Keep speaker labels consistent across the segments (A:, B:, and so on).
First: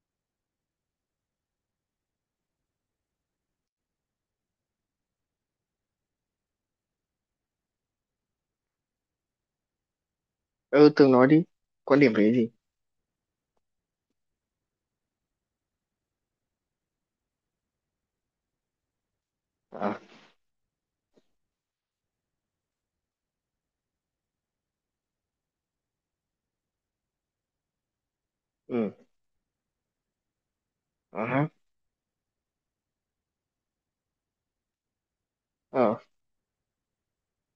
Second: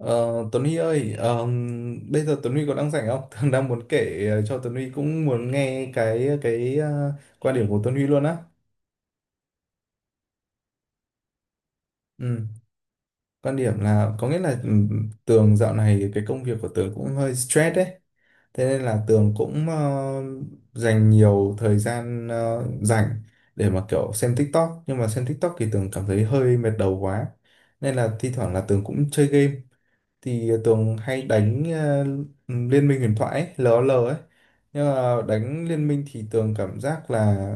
A: Ờ, Tuấn Huy ơi, bây giờ Tuấn Huy có đang rảnh không? Thường đang muốn kể cho Tuấn Huy cũng muốn nghe cái quan điểm của Tuấn Huy luôn á.
B: Ừ, tường nói đi. Quan điểm về cái
A: Ừ.
B: gì?
A: Quan điểm là có nghĩa là Tường dạo này cái công việc của Tường cũng hơi stress đấy. Thế nên là Tường cũng
B: À.
A: dành nhiều thời gian rảnh để mà kiểu xem TikTok. Nhưng mà xem TikTok thì Tường cảm thấy hơi mệt đầu quá. Nên là thi thoảng là Tường
B: Ừ.
A: cũng chơi game. Thì Tường hay
B: À ha.
A: đánh Liên minh huyền thoại ấy, LOL ấy. Nhưng mà đánh Liên
B: Ờ.
A: minh thì Tường cảm giác là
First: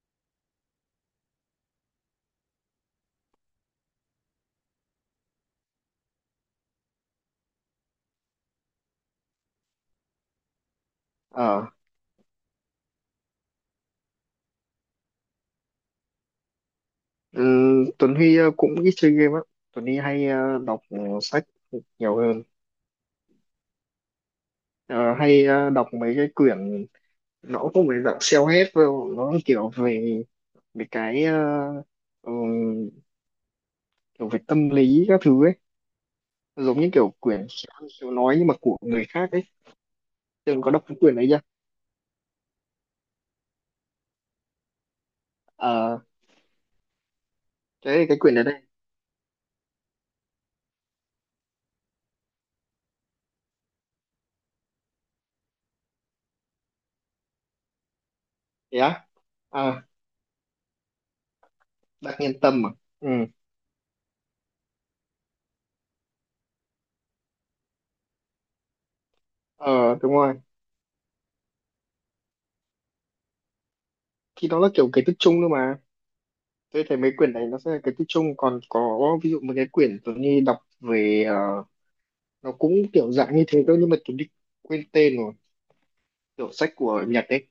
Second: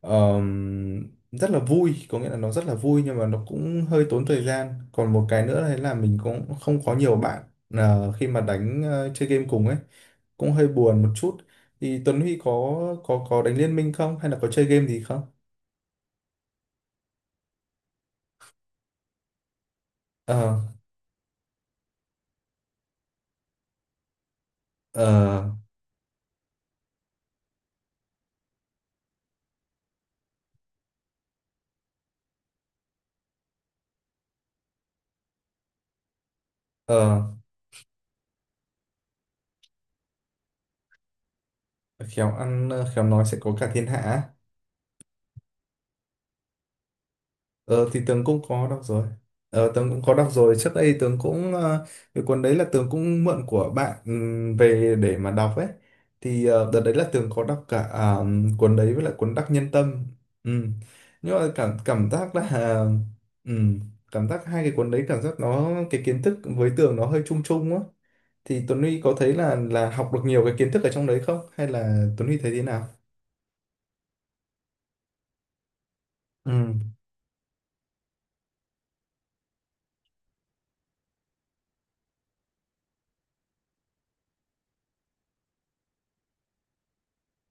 A: rất là vui, có nghĩa là nó rất là vui nhưng mà nó cũng hơi tốn thời gian. Còn một cái nữa đấy là mình cũng không có nhiều bạn khi mà đánh chơi game cùng ấy, cũng hơi buồn một chút.
B: Ờ.
A: Thì Tuấn Huy có có đánh Liên minh không hay là có chơi game gì không?
B: Ừ, Tuấn Huy cũng ít chơi game á. Tuấn Huy hay
A: Ờ
B: đọc sách nhiều hơn. Ờ,
A: ờ
B: hay đọc mấy cái quyển, nó cũng không phải dạng self-help đâu, nó kiểu về về cái ừ, kiểu về tâm lý các thứ ấy, giống như kiểu
A: ờ
B: quyển khéo ăn khéo nói nhưng mà của người khác ấy. Tường có đọc cái quyển đấy chưa?
A: khéo ăn khéo nói sẽ có cả thiên hạ. Á.
B: À,
A: Ờ thì
B: cái
A: Tường
B: quyển
A: cũng
B: đấy đây.
A: có đọc rồi. Ờ Tường cũng có đọc rồi. Trước đây Tường cũng cái cuốn đấy là Tường cũng mượn của bạn về để mà đọc ấy. Thì đợt đấy là Tường có đọc cả cuốn
B: Thế
A: đấy với
B: á.
A: lại cuốn Đắc Nhân
B: À,
A: Tâm. Ừm. Nhưng mà cảm cảm
B: đặc nhân
A: giác
B: tâm à?
A: là
B: Ừ.
A: ừm, cảm giác hai cái cuốn đấy cảm giác nó cái kiến thức với Tường nó hơi chung chung á. Thì Tuấn Huy có thấy là
B: Ờ,
A: học
B: đúng
A: được
B: rồi,
A: nhiều cái kiến thức ở trong đấy không? Hay là Tuấn Huy thấy thế nào?
B: thì nó là kiểu cái tích chung thôi mà.
A: Ừ.
B: Tôi thấy mấy quyển này nó sẽ là cái tích chung, còn có ví dụ một cái quyển tôi như đọc về, nó cũng kiểu dạng như thế thôi nhưng mà tôi đi, quên tên rồi, kiểu sách của Nhật ấy.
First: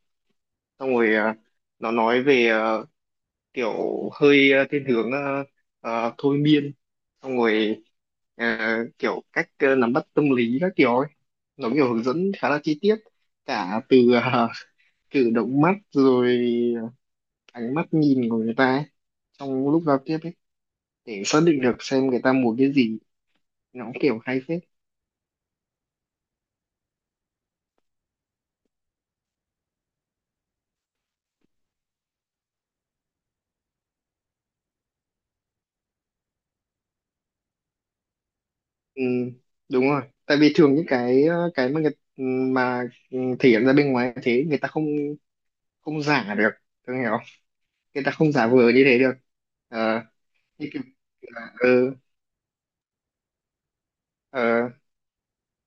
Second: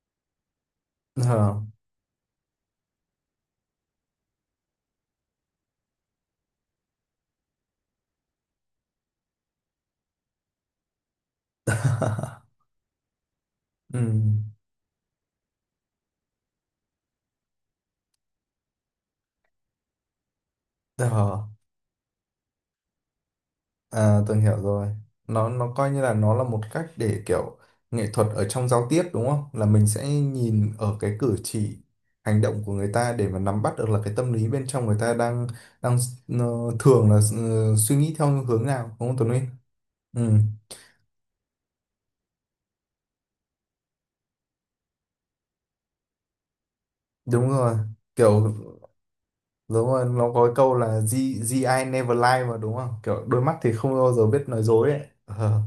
B: Xong rồi
A: Ờ.
B: nó nói về kiểu hơi thiên hướng, thôi miên, xong rồi, ờ, kiểu cách nắm bắt tâm lý các kiểu ấy. Nó kiểu hướng dẫn khá là chi tiết, cả từ
A: Ừ.
B: cử động mắt rồi ánh mắt nhìn của người ta ấy, trong lúc giao tiếp, để xác
A: Ờ.
B: định được xem người ta muốn cái gì. Nó cũng kiểu
A: À, tôi
B: hay
A: hiểu
B: phết.
A: rồi. Nó coi như là nó là một cách để kiểu nghệ thuật ở trong giao tiếp đúng không? Là mình sẽ nhìn ở cái cử chỉ, hành động của người ta để mà nắm bắt được là cái tâm lý bên trong người ta đang đang ờ, thường là suy nghĩ theo hướng nào
B: Ừ,
A: đúng không Tuấn Linh?
B: đúng rồi,
A: Ừ,
B: tại vì thường những cái, cái mà người, mà, thể hiện ra bên ngoài như thế người ta không, không giả được. Tôi hiểu không?
A: đúng rồi.
B: Người ta không giả
A: Kiểu
B: vờ như thế được.
A: đúng
B: Ờ,
A: rồi, nó có cái
B: như
A: câu
B: kiểu
A: là G,
B: là,
A: GI ai never lie mà đúng không? Kiểu đôi mắt thì không bao giờ biết nói
B: ờ,
A: dối ấy. Ờ.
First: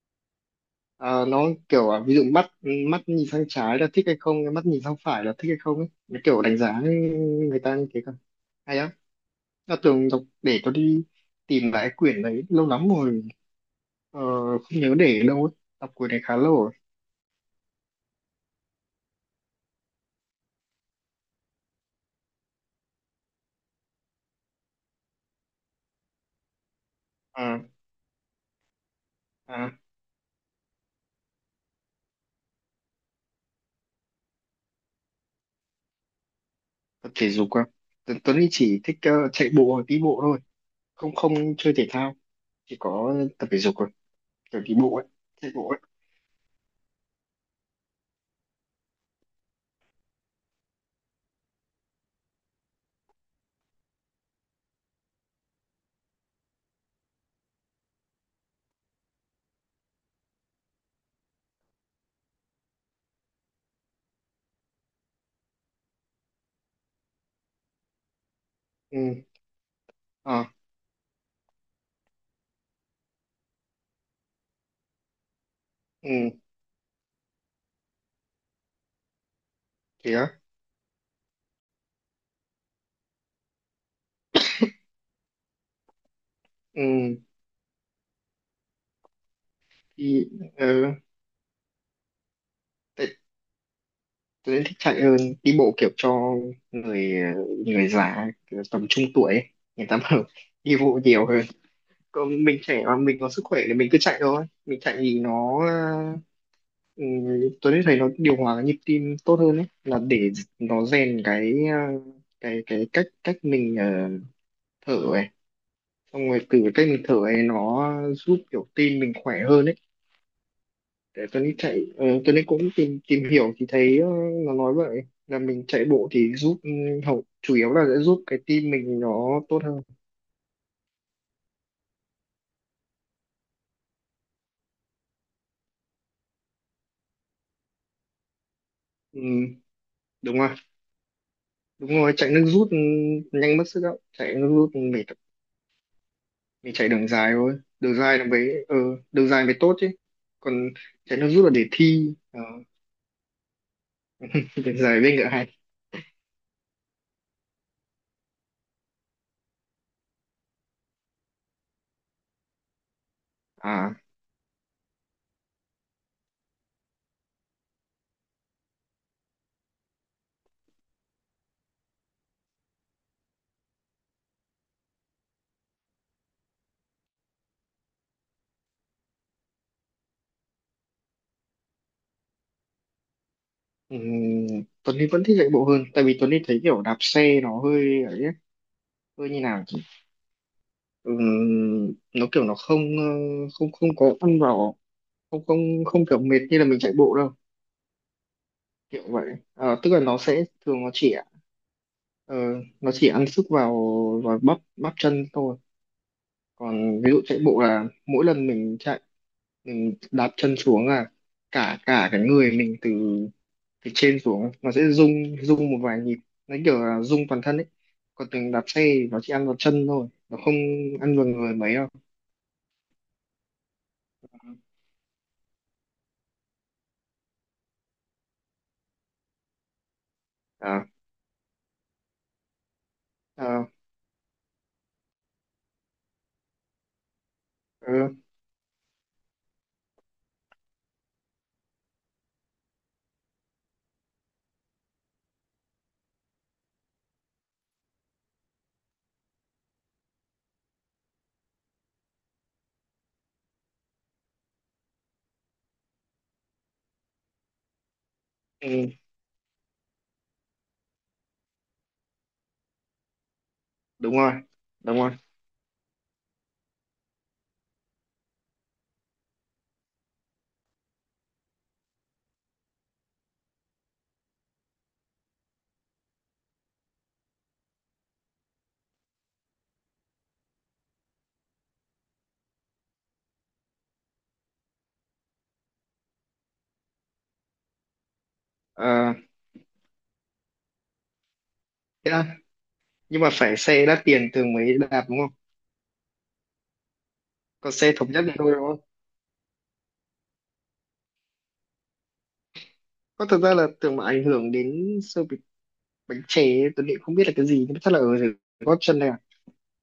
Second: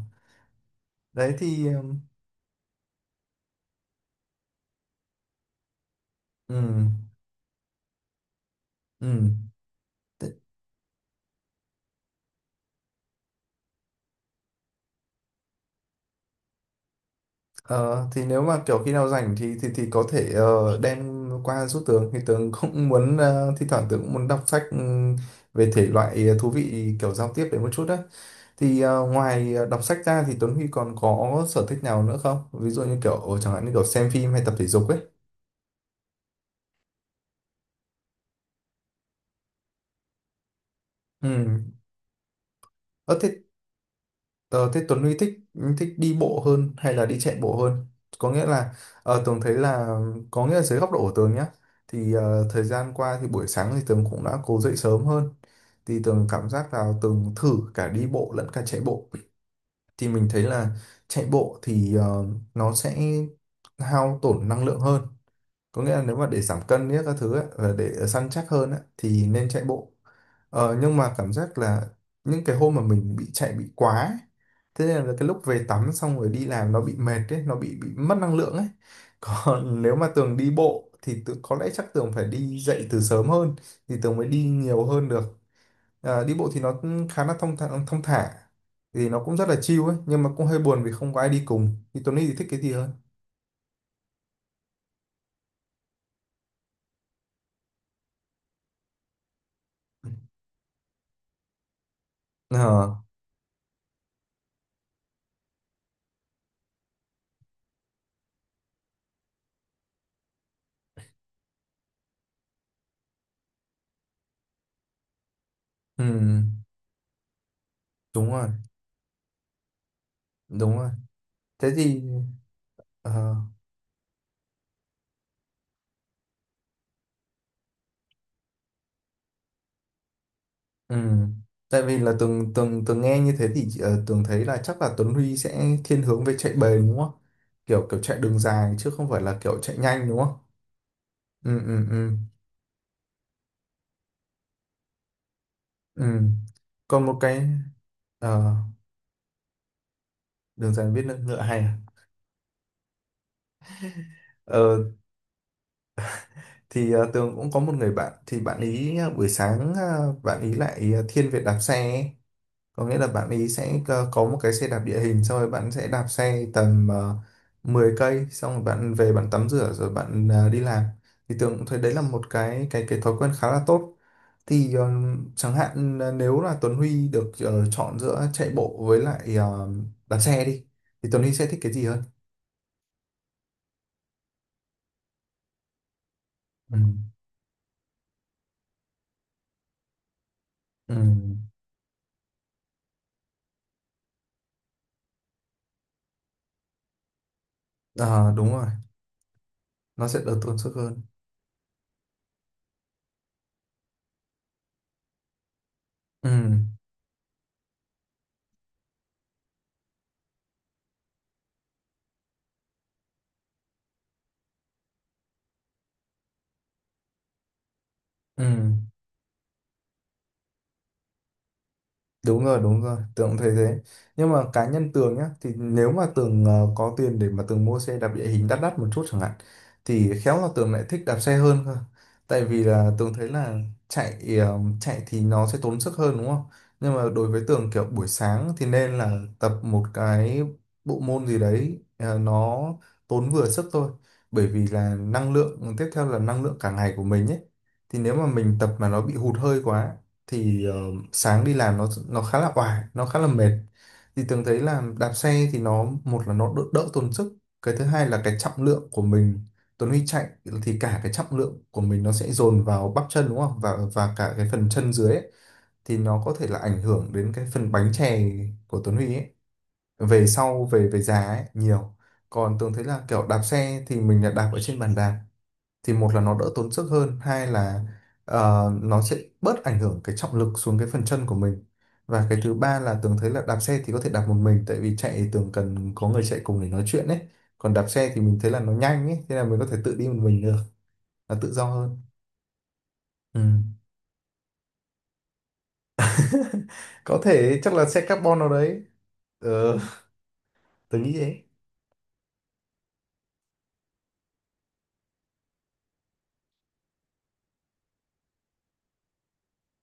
B: ờ,
A: Đấy
B: nó
A: thì
B: kiểu, ví dụ mắt, mắt nhìn sang trái là thích hay không, mắt nhìn sang phải là thích hay không ấy. Nó kiểu đánh giá
A: ừm,
B: người ta như thế cơ. Hay á.
A: ừm.
B: Nó tưởng đọc để tôi đi tìm lại quyển đấy lâu lắm rồi. Ờ, không nhớ để ở đâu ấy. Tập cuối này khá lâu rồi.
A: Ờ, thì nếu mà kiểu khi nào rảnh thì có thể đem qua giúp Tường thì Tường cũng muốn thi thoảng Tường cũng muốn đọc sách về thể loại thú vị kiểu giao tiếp
B: À.
A: đấy một chút đấy thì ngoài
B: À,
A: đọc sách ra thì Tuấn Huy còn có sở thích nào nữa không, ví dụ như kiểu chẳng hạn như kiểu xem phim hay tập thể dục ấy.
B: tập thể dục à? Tuấn Tuấn thì chỉ thích chạy bộ hoặc đi bộ thôi. Không,
A: Ừ.
B: không chơi thể thao. Chỉ có
A: Ờ, thế
B: tập thể dục rồi. Kiểu
A: Ờ,
B: đi
A: thế
B: bộ
A: Tuấn
B: ấy.
A: Huy thích
B: Chạy bộ ấy.
A: thích đi bộ hơn hay là đi chạy bộ hơn? Có nghĩa là Tường thấy là có nghĩa là dưới góc độ của Tường nhá thì thời gian qua thì buổi sáng thì Tường cũng đã cố dậy sớm hơn thì Tường cảm giác là Tường thử cả đi bộ lẫn cả chạy bộ thì mình thấy là chạy bộ thì nó sẽ hao tổn năng lượng hơn, có nghĩa là nếu mà để giảm cân nhất các thứ ấy, và để săn chắc hơn ấy,
B: Ừ.
A: thì nên chạy bộ.
B: À.
A: Nhưng mà cảm giác là những cái hôm mà mình bị chạy bị quá ấy, thế nên là cái lúc về tắm xong rồi
B: Ừ.
A: đi làm nó bị mệt ấy nó bị mất năng lượng ấy. Còn nếu mà
B: Thế
A: Tường
B: á.
A: đi bộ thì tự, có lẽ chắc Tường phải đi dậy từ sớm hơn thì Tường mới đi nhiều hơn được. Ờ, đi bộ thì nó
B: Ừ.
A: cũng khá là thông thả thì nó cũng rất là chill ấy nhưng
B: Thì,
A: mà cũng hơi buồn vì
B: ờ,
A: không có ai đi cùng. Thì Tuấn Huy thì thích cái gì hơn?
B: tại Tuấn thích chạy hơn. Đi bộ kiểu cho người, người già kiểu tầm trung tuổi ấy. Người ta bảo đi bộ nhiều hơn. Còn
A: Ờ,
B: mình trẻ mà mình có sức khỏe thì mình cứ chạy thôi. Mình chạy thì nó, ừ, Tuấn thì thấy nó điều hòa cái nhịp tim tốt hơn ấy, là để nó rèn cái, cái cách cách mình thở ấy,
A: ừ,
B: xong rồi từ cái cách mình thở ấy nó
A: đúng
B: giúp
A: rồi
B: kiểu tim mình khỏe hơn ấy.
A: đúng rồi
B: Để Tuấn đi
A: thế
B: chạy,
A: thì
B: Tuấn đi cũng tìm tìm
A: ờ,
B: hiểu thì thấy nó nói vậy là mình chạy bộ thì giúp, hậu chủ yếu là sẽ giúp cái tim mình nó tốt hơn.
A: ừ. Tại vì là tường tường tường nghe như thế thì tường thấy là chắc là Tuấn Huy sẽ thiên hướng về chạy bền đúng không, kiểu kiểu chạy đường dài chứ không phải là kiểu
B: Ừ,
A: chạy nhanh đúng không?
B: đúng rồi.
A: ừ ừ
B: Đúng
A: ừ
B: rồi, chạy nước rút, nhanh mất sức đâu, chạy nước rút mệt.
A: ừ
B: Mình chạy
A: Còn
B: đường
A: một
B: dài
A: cái
B: thôi, đường dài nó
A: ờ,
B: mới, đường dài mới tốt chứ. Còn
A: đường dài biết nước
B: chạy nước
A: ngựa
B: rút là
A: hay
B: để
A: à?
B: thi, đường
A: Ờ,
B: dài với ngựa hay.
A: thì tường cũng có một người bạn thì bạn ý buổi sáng bạn ý lại thiên về đạp xe ấy. Có nghĩa là bạn ấy sẽ
B: À.
A: cơ- có một cái xe đạp địa hình xong rồi bạn sẽ đạp xe tầm 10 cây xong rồi bạn về bạn tắm rửa rồi bạn đi làm. Thì Tường cũng thấy đấy là một cái cái thói quen khá là tốt. Thì chẳng hạn là nếu là Tuấn Huy được chọn giữa chạy bộ với lại đạp xe đi thì Tuấn Huy sẽ thích cái gì hơn?
B: ừm, Tuấn Huy vẫn thích chạy bộ hơn, tại vì Tuấn Huy thấy
A: Ừ.
B: kiểu đạp xe nó hơi ấy ấy, hơi như nào chứ.
A: Ừ.
B: Nó kiểu nó không, không, không có ăn vào, không, không, không kiểu mệt như là mình chạy bộ đâu,
A: Ờ, đúng rồi,
B: kiểu vậy. Ờ, tức là
A: nó
B: nó
A: sẽ đỡ
B: sẽ
A: tốn sức
B: thường nó
A: hơn.
B: chỉ, ờ, nó chỉ ăn sức vào, bắp, bắp chân thôi.
A: Ừ.
B: Còn ví dụ chạy bộ là mỗi lần mình chạy, mình đạp chân xuống là cả cả cái người mình, từ từ trên xuống nó sẽ rung, rung một vài nhịp, nó kiểu là rung toàn thân ấy. Còn
A: Ừ.
B: từng đạp xe thì nó chỉ ăn vào chân thôi, nó không ăn vào người mấy đâu.
A: Đúng rồi, Tường cũng thấy thế. Nhưng mà cá nhân Tường nhá, thì nếu mà Tường có tiền để mà Tường mua xe đạp địa hình đắt đắt một chút chẳng hạn, thì khéo là Tường lại
B: À.
A: thích đạp xe hơn cơ. Tại vì là Tường thấy là
B: À.
A: chạy chạy thì nó sẽ tốn sức hơn đúng không? Nhưng mà đối với Tường kiểu buổi
B: Ừ.
A: sáng thì nên là tập một cái bộ môn gì đấy nó tốn vừa sức thôi. Bởi vì là năng lượng, tiếp theo là năng lượng cả ngày của mình ấy. Thì nếu mà mình tập mà nó bị hụt hơi quá thì sáng đi làm nó khá là oải, nó khá là mệt. Thì Tường thấy là đạp xe thì nó một là nó đỡ, đỡ tốn sức, cái thứ hai là cái trọng lượng
B: Ừ.
A: của mình. Tuấn Huy chạy thì cả cái trọng lượng của mình nó sẽ dồn vào bắp chân đúng không, và
B: Đúng rồi,
A: cả cái phần chân
B: đúng rồi.
A: dưới ấy, thì nó có thể là ảnh hưởng đến cái phần bánh chè của Tuấn Huy ấy, về sau về về già ấy nhiều. Còn Tường thấy là kiểu đạp xe thì mình là đạp ở trên bàn đạp thì một là nó đỡ tốn sức hơn, hai là nó sẽ bớt ảnh hưởng cái trọng lực xuống cái phần chân của mình. Và cái thứ ba là Tường thấy là đạp xe thì có thể đạp một mình, tại vì chạy thì Tường cần có người chạy cùng để nói chuyện ấy, còn đạp xe thì mình thấy là nó nhanh
B: À,
A: ấy thế là mình có thể tự đi một mình được, là tự do hơn.
B: thế à, nhưng mà
A: Ừ.
B: phải xe đắt tiền thường mới đạp đúng không?
A: Có thể
B: Còn
A: chắc là
B: xe
A: xe
B: thống nhất thì
A: carbon nào
B: thôi đúng không?
A: đấy. ờ, Tường nghĩ thế.
B: Có thật ra là tưởng mà ảnh hưởng đến sơ bị bánh chè ấy, tôi nghĩ không biết là cái gì nhưng mà chắc là ở dưới gót chân này,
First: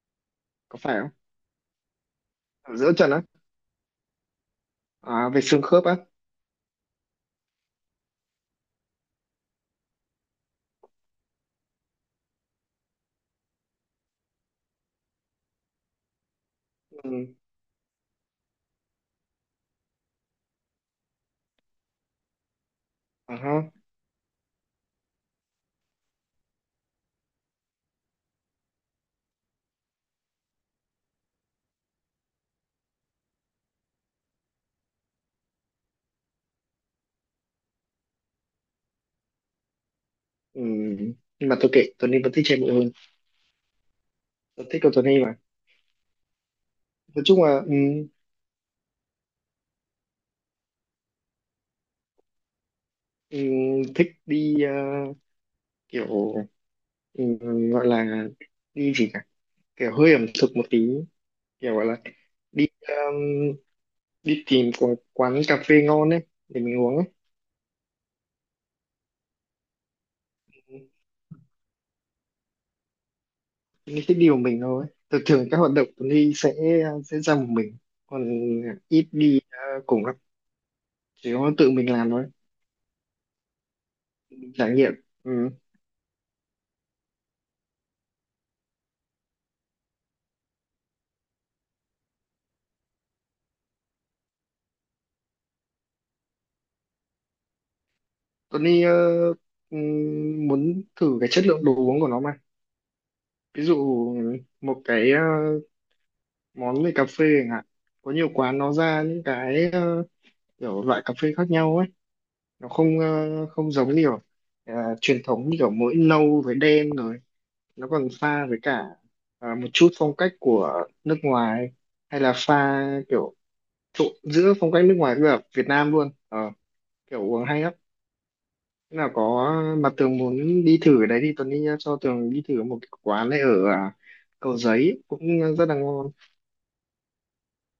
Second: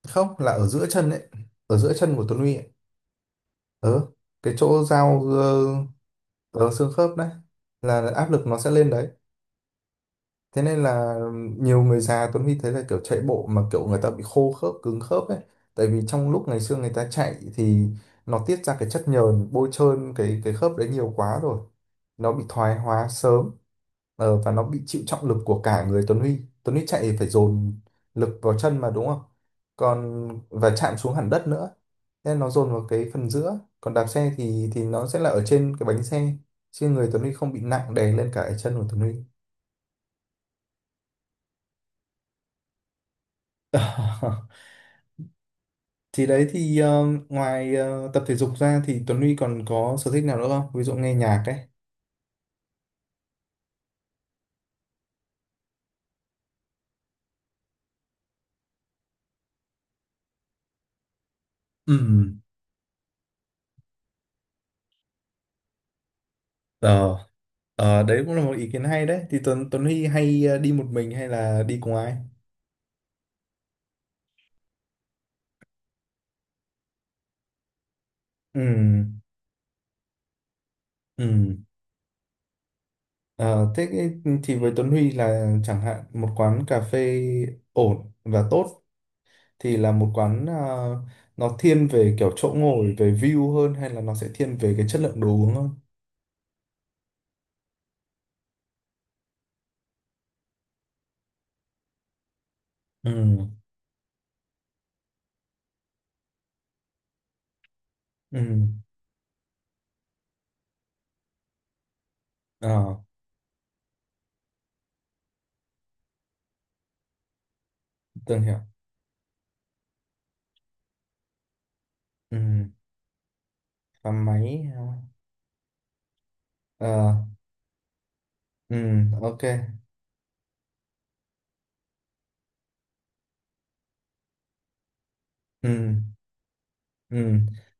A: Không, là ở
B: có
A: giữa
B: phải
A: chân ấy, ở giữa chân của Tuấn Huy ấy.
B: không, giữa trần á.
A: Ờ, cái chỗ giao
B: À, về xương khớp á.
A: xương khớp đấy, là áp lực nó sẽ lên đấy. Thế nên là nhiều người già Tuấn Huy thấy là kiểu chạy bộ mà kiểu người ta bị khô khớp, cứng khớp ấy. Tại vì trong lúc ngày xưa người ta
B: Ừ.
A: chạy thì nó tiết ra cái chất nhờn bôi trơn cái khớp đấy nhiều quá rồi. Nó bị thoái hóa
B: À,
A: sớm.
B: ha.
A: Và nó bị chịu trọng lực của cả người Tuấn Huy. Tuấn Huy chạy phải dồn lực vào chân mà đúng không? Còn và chạm xuống hẳn đất nữa. Thế nó dồn vào cái phần giữa. Còn đạp xe thì nó sẽ là ở trên cái bánh xe. Chứ người Tuấn Huy không bị nặng đè lên cả cái chân của Tuấn Huy.
B: Ừ. Nhưng mà tôi kệ, Tuấn Huy vẫn thích chạy bộ hơn. Tôi thích cầu Tuấn Huy mà.
A: Thì đấy thì
B: Nói chung là,
A: ngoài tập thể dục ra thì Tuấn Huy còn có sở thích nào nữa không? Ví dụ nghe nhạc ấy.
B: ừ, thích đi, kiểu, ừ, gọi là đi gì cả, kiểu hơi ẩm thực một tí, kiểu gọi là
A: Ừ,
B: đi, đi tìm quán, quán cà phê ngon ấy để mình uống ấy.
A: ờ, Ờ, đấy cũng là một ý kiến hay đấy. Thì Tuấn Tuấn Huy hay đi một mình hay là đi cùng ai?
B: Mình thích đi một mình thôi, thường thường các hoạt động Tuấn Huy sẽ, ra một mình. Còn
A: Ừ.
B: ít đi, cùng lắm chỉ có
A: Ừ,
B: tự mình làm thôi.
A: Ờ, thế cái- thì với
B: Trải
A: Tuấn
B: nghiệm.
A: Huy
B: Ừ.
A: là chẳng hạn một quán cà phê ổn và tốt thì là một quán nó thiên về kiểu chỗ ngồi, về view hơn hay là nó sẽ thiên về cái chất lượng đồ uống hơn?
B: Tony muốn thử cái chất lượng đồ uống của nó mà.
A: Ừ.
B: Ví dụ một cái, món về cà phê chẳng hạn. Có nhiều quán
A: Ừ.
B: nó ra những cái, kiểu loại cà phê khác nhau ấy. Nó
A: Ờ,
B: không, không giống kiểu, ờ, truyền thống như kiểu mỗi nâu với đen rồi. Nó còn
A: Tường
B: pha với
A: hiểu.
B: cả, một chút phong cách của nước ngoài, hay là
A: Ừ.
B: pha kiểu
A: Và
B: trộn giữa
A: máy.
B: phong
A: Ờ,
B: cách nước ngoài với cả Việt Nam luôn. Ờ,
A: Ờ,
B: kiểu uống hay lắm. Thế
A: ừ,
B: nào có
A: ok.
B: mà Tường muốn đi thử ở đấy thì Tuấn đi nhá, cho Tường đi thử một cái quán này ở, à, Cầu Giấy cũng rất
A: Ừ,
B: là ngon.
A: ừ.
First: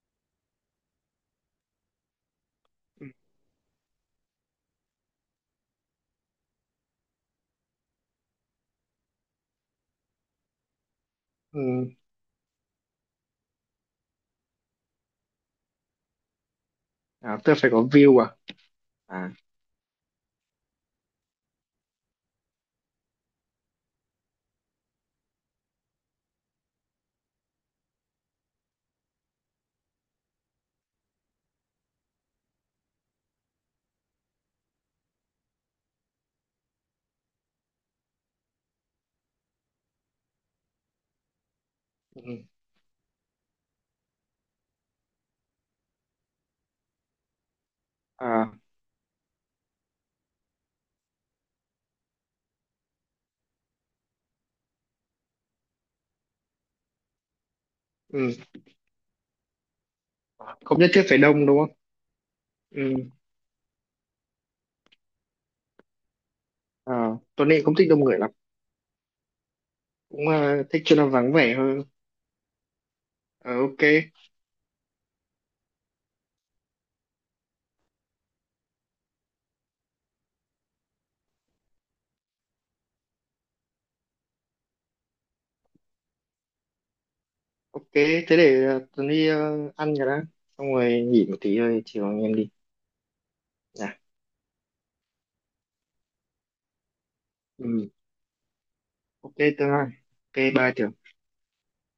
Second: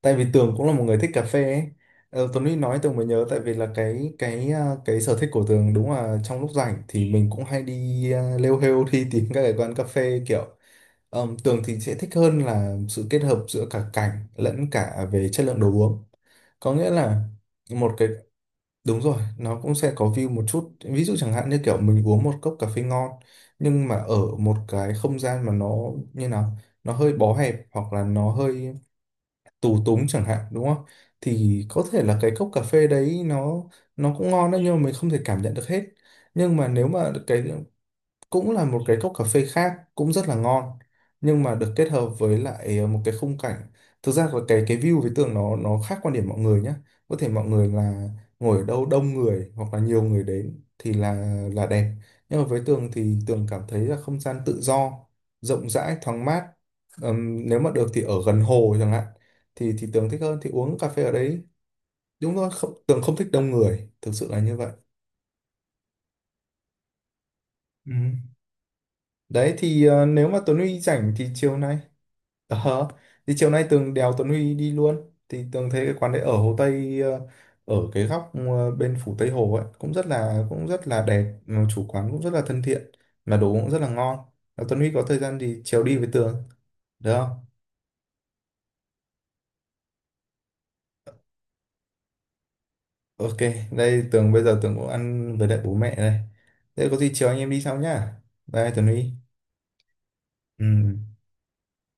A: Tại vì Tường cũng là một người thích cà phê ấy. Ờ, Tuấn Huy nói Tường mới
B: Ừ.
A: nhớ tại vì là cái cái sở thích của Tường đúng là trong lúc rảnh thì mình cũng hay đi lêu hêu đi tìm các cái quán cà phê kiểu Tường thì
B: Ừ.
A: sẽ thích hơn là sự kết hợp giữa cả cảnh lẫn cả về chất lượng đồ uống. Có nghĩa là
B: À, tôi phải có
A: một cái
B: view à.
A: Đúng rồi,
B: À.
A: nó cũng sẽ có view một chút. Ví dụ chẳng hạn như kiểu mình uống một cốc cà phê ngon nhưng mà ở một cái không gian mà nó như nào, nó hơi bó hẹp hoặc là nó hơi tù túng chẳng hạn đúng không? Thì có thể là cái cốc cà phê đấy nó cũng ngon đấy nhưng mà mình không thể cảm nhận được hết. Nhưng mà nếu mà cái cũng là một cái cốc cà phê khác cũng rất là ngon nhưng mà được kết hợp với
B: Ừ.
A: lại một cái khung cảnh thực ra là cái view với tường nó khác quan điểm mọi người nhé. Có thể mọi người là
B: À.
A: ngồi ở đâu đông người hoặc là nhiều người đến thì là đẹp, nhưng mà với tường thì tường cảm thấy là không gian tự do, rộng rãi, thoáng mát. Nếu mà được thì ở gần
B: Ừ.
A: hồ chẳng hạn thì tường thích hơn thì uống
B: Không
A: cà
B: nhất
A: phê
B: thiết
A: ở
B: phải
A: đấy.
B: đông đúng không?
A: Đúng rồi, không,
B: Ừ.
A: tường không thích đông người, thực sự là như vậy.
B: À, Tuấn Anh không thích
A: Ừ.
B: đông người lắm.
A: Đấy thì
B: Cũng
A: nếu mà Tuấn
B: à,
A: Huy
B: thích chỗ nào
A: rảnh thì
B: vắng vẻ
A: chiều nay
B: hơn.
A: Ờ, thì chiều
B: Ờ,
A: nay
B: ok.
A: Tường đèo Tuấn Huy đi luôn, thì Tường thấy cái quán đấy ở Hồ Tây, ở cái góc bên phủ Tây Hồ ấy cũng rất là đẹp. Ừ, chủ quán cũng rất là thân thiện mà đồ cũng rất là ngon. Nếu Tuấn Huy có thời gian thì chiều đi với Tường được không?
B: Ok, thế để, à, Tuấn đi, à, ăn cái đó xong rồi nghỉ một tí rồi chiều anh em đi.
A: Ok,
B: Dạ.
A: đây Tường bây giờ Tường cũng ăn với lại bố mẹ đây, thế có gì chiều anh em đi sau
B: Ừ.
A: nhá. Bye Tuấn Huy.
B: Ok Tường ơi. Ok,
A: Ừ.
B: bye Tường.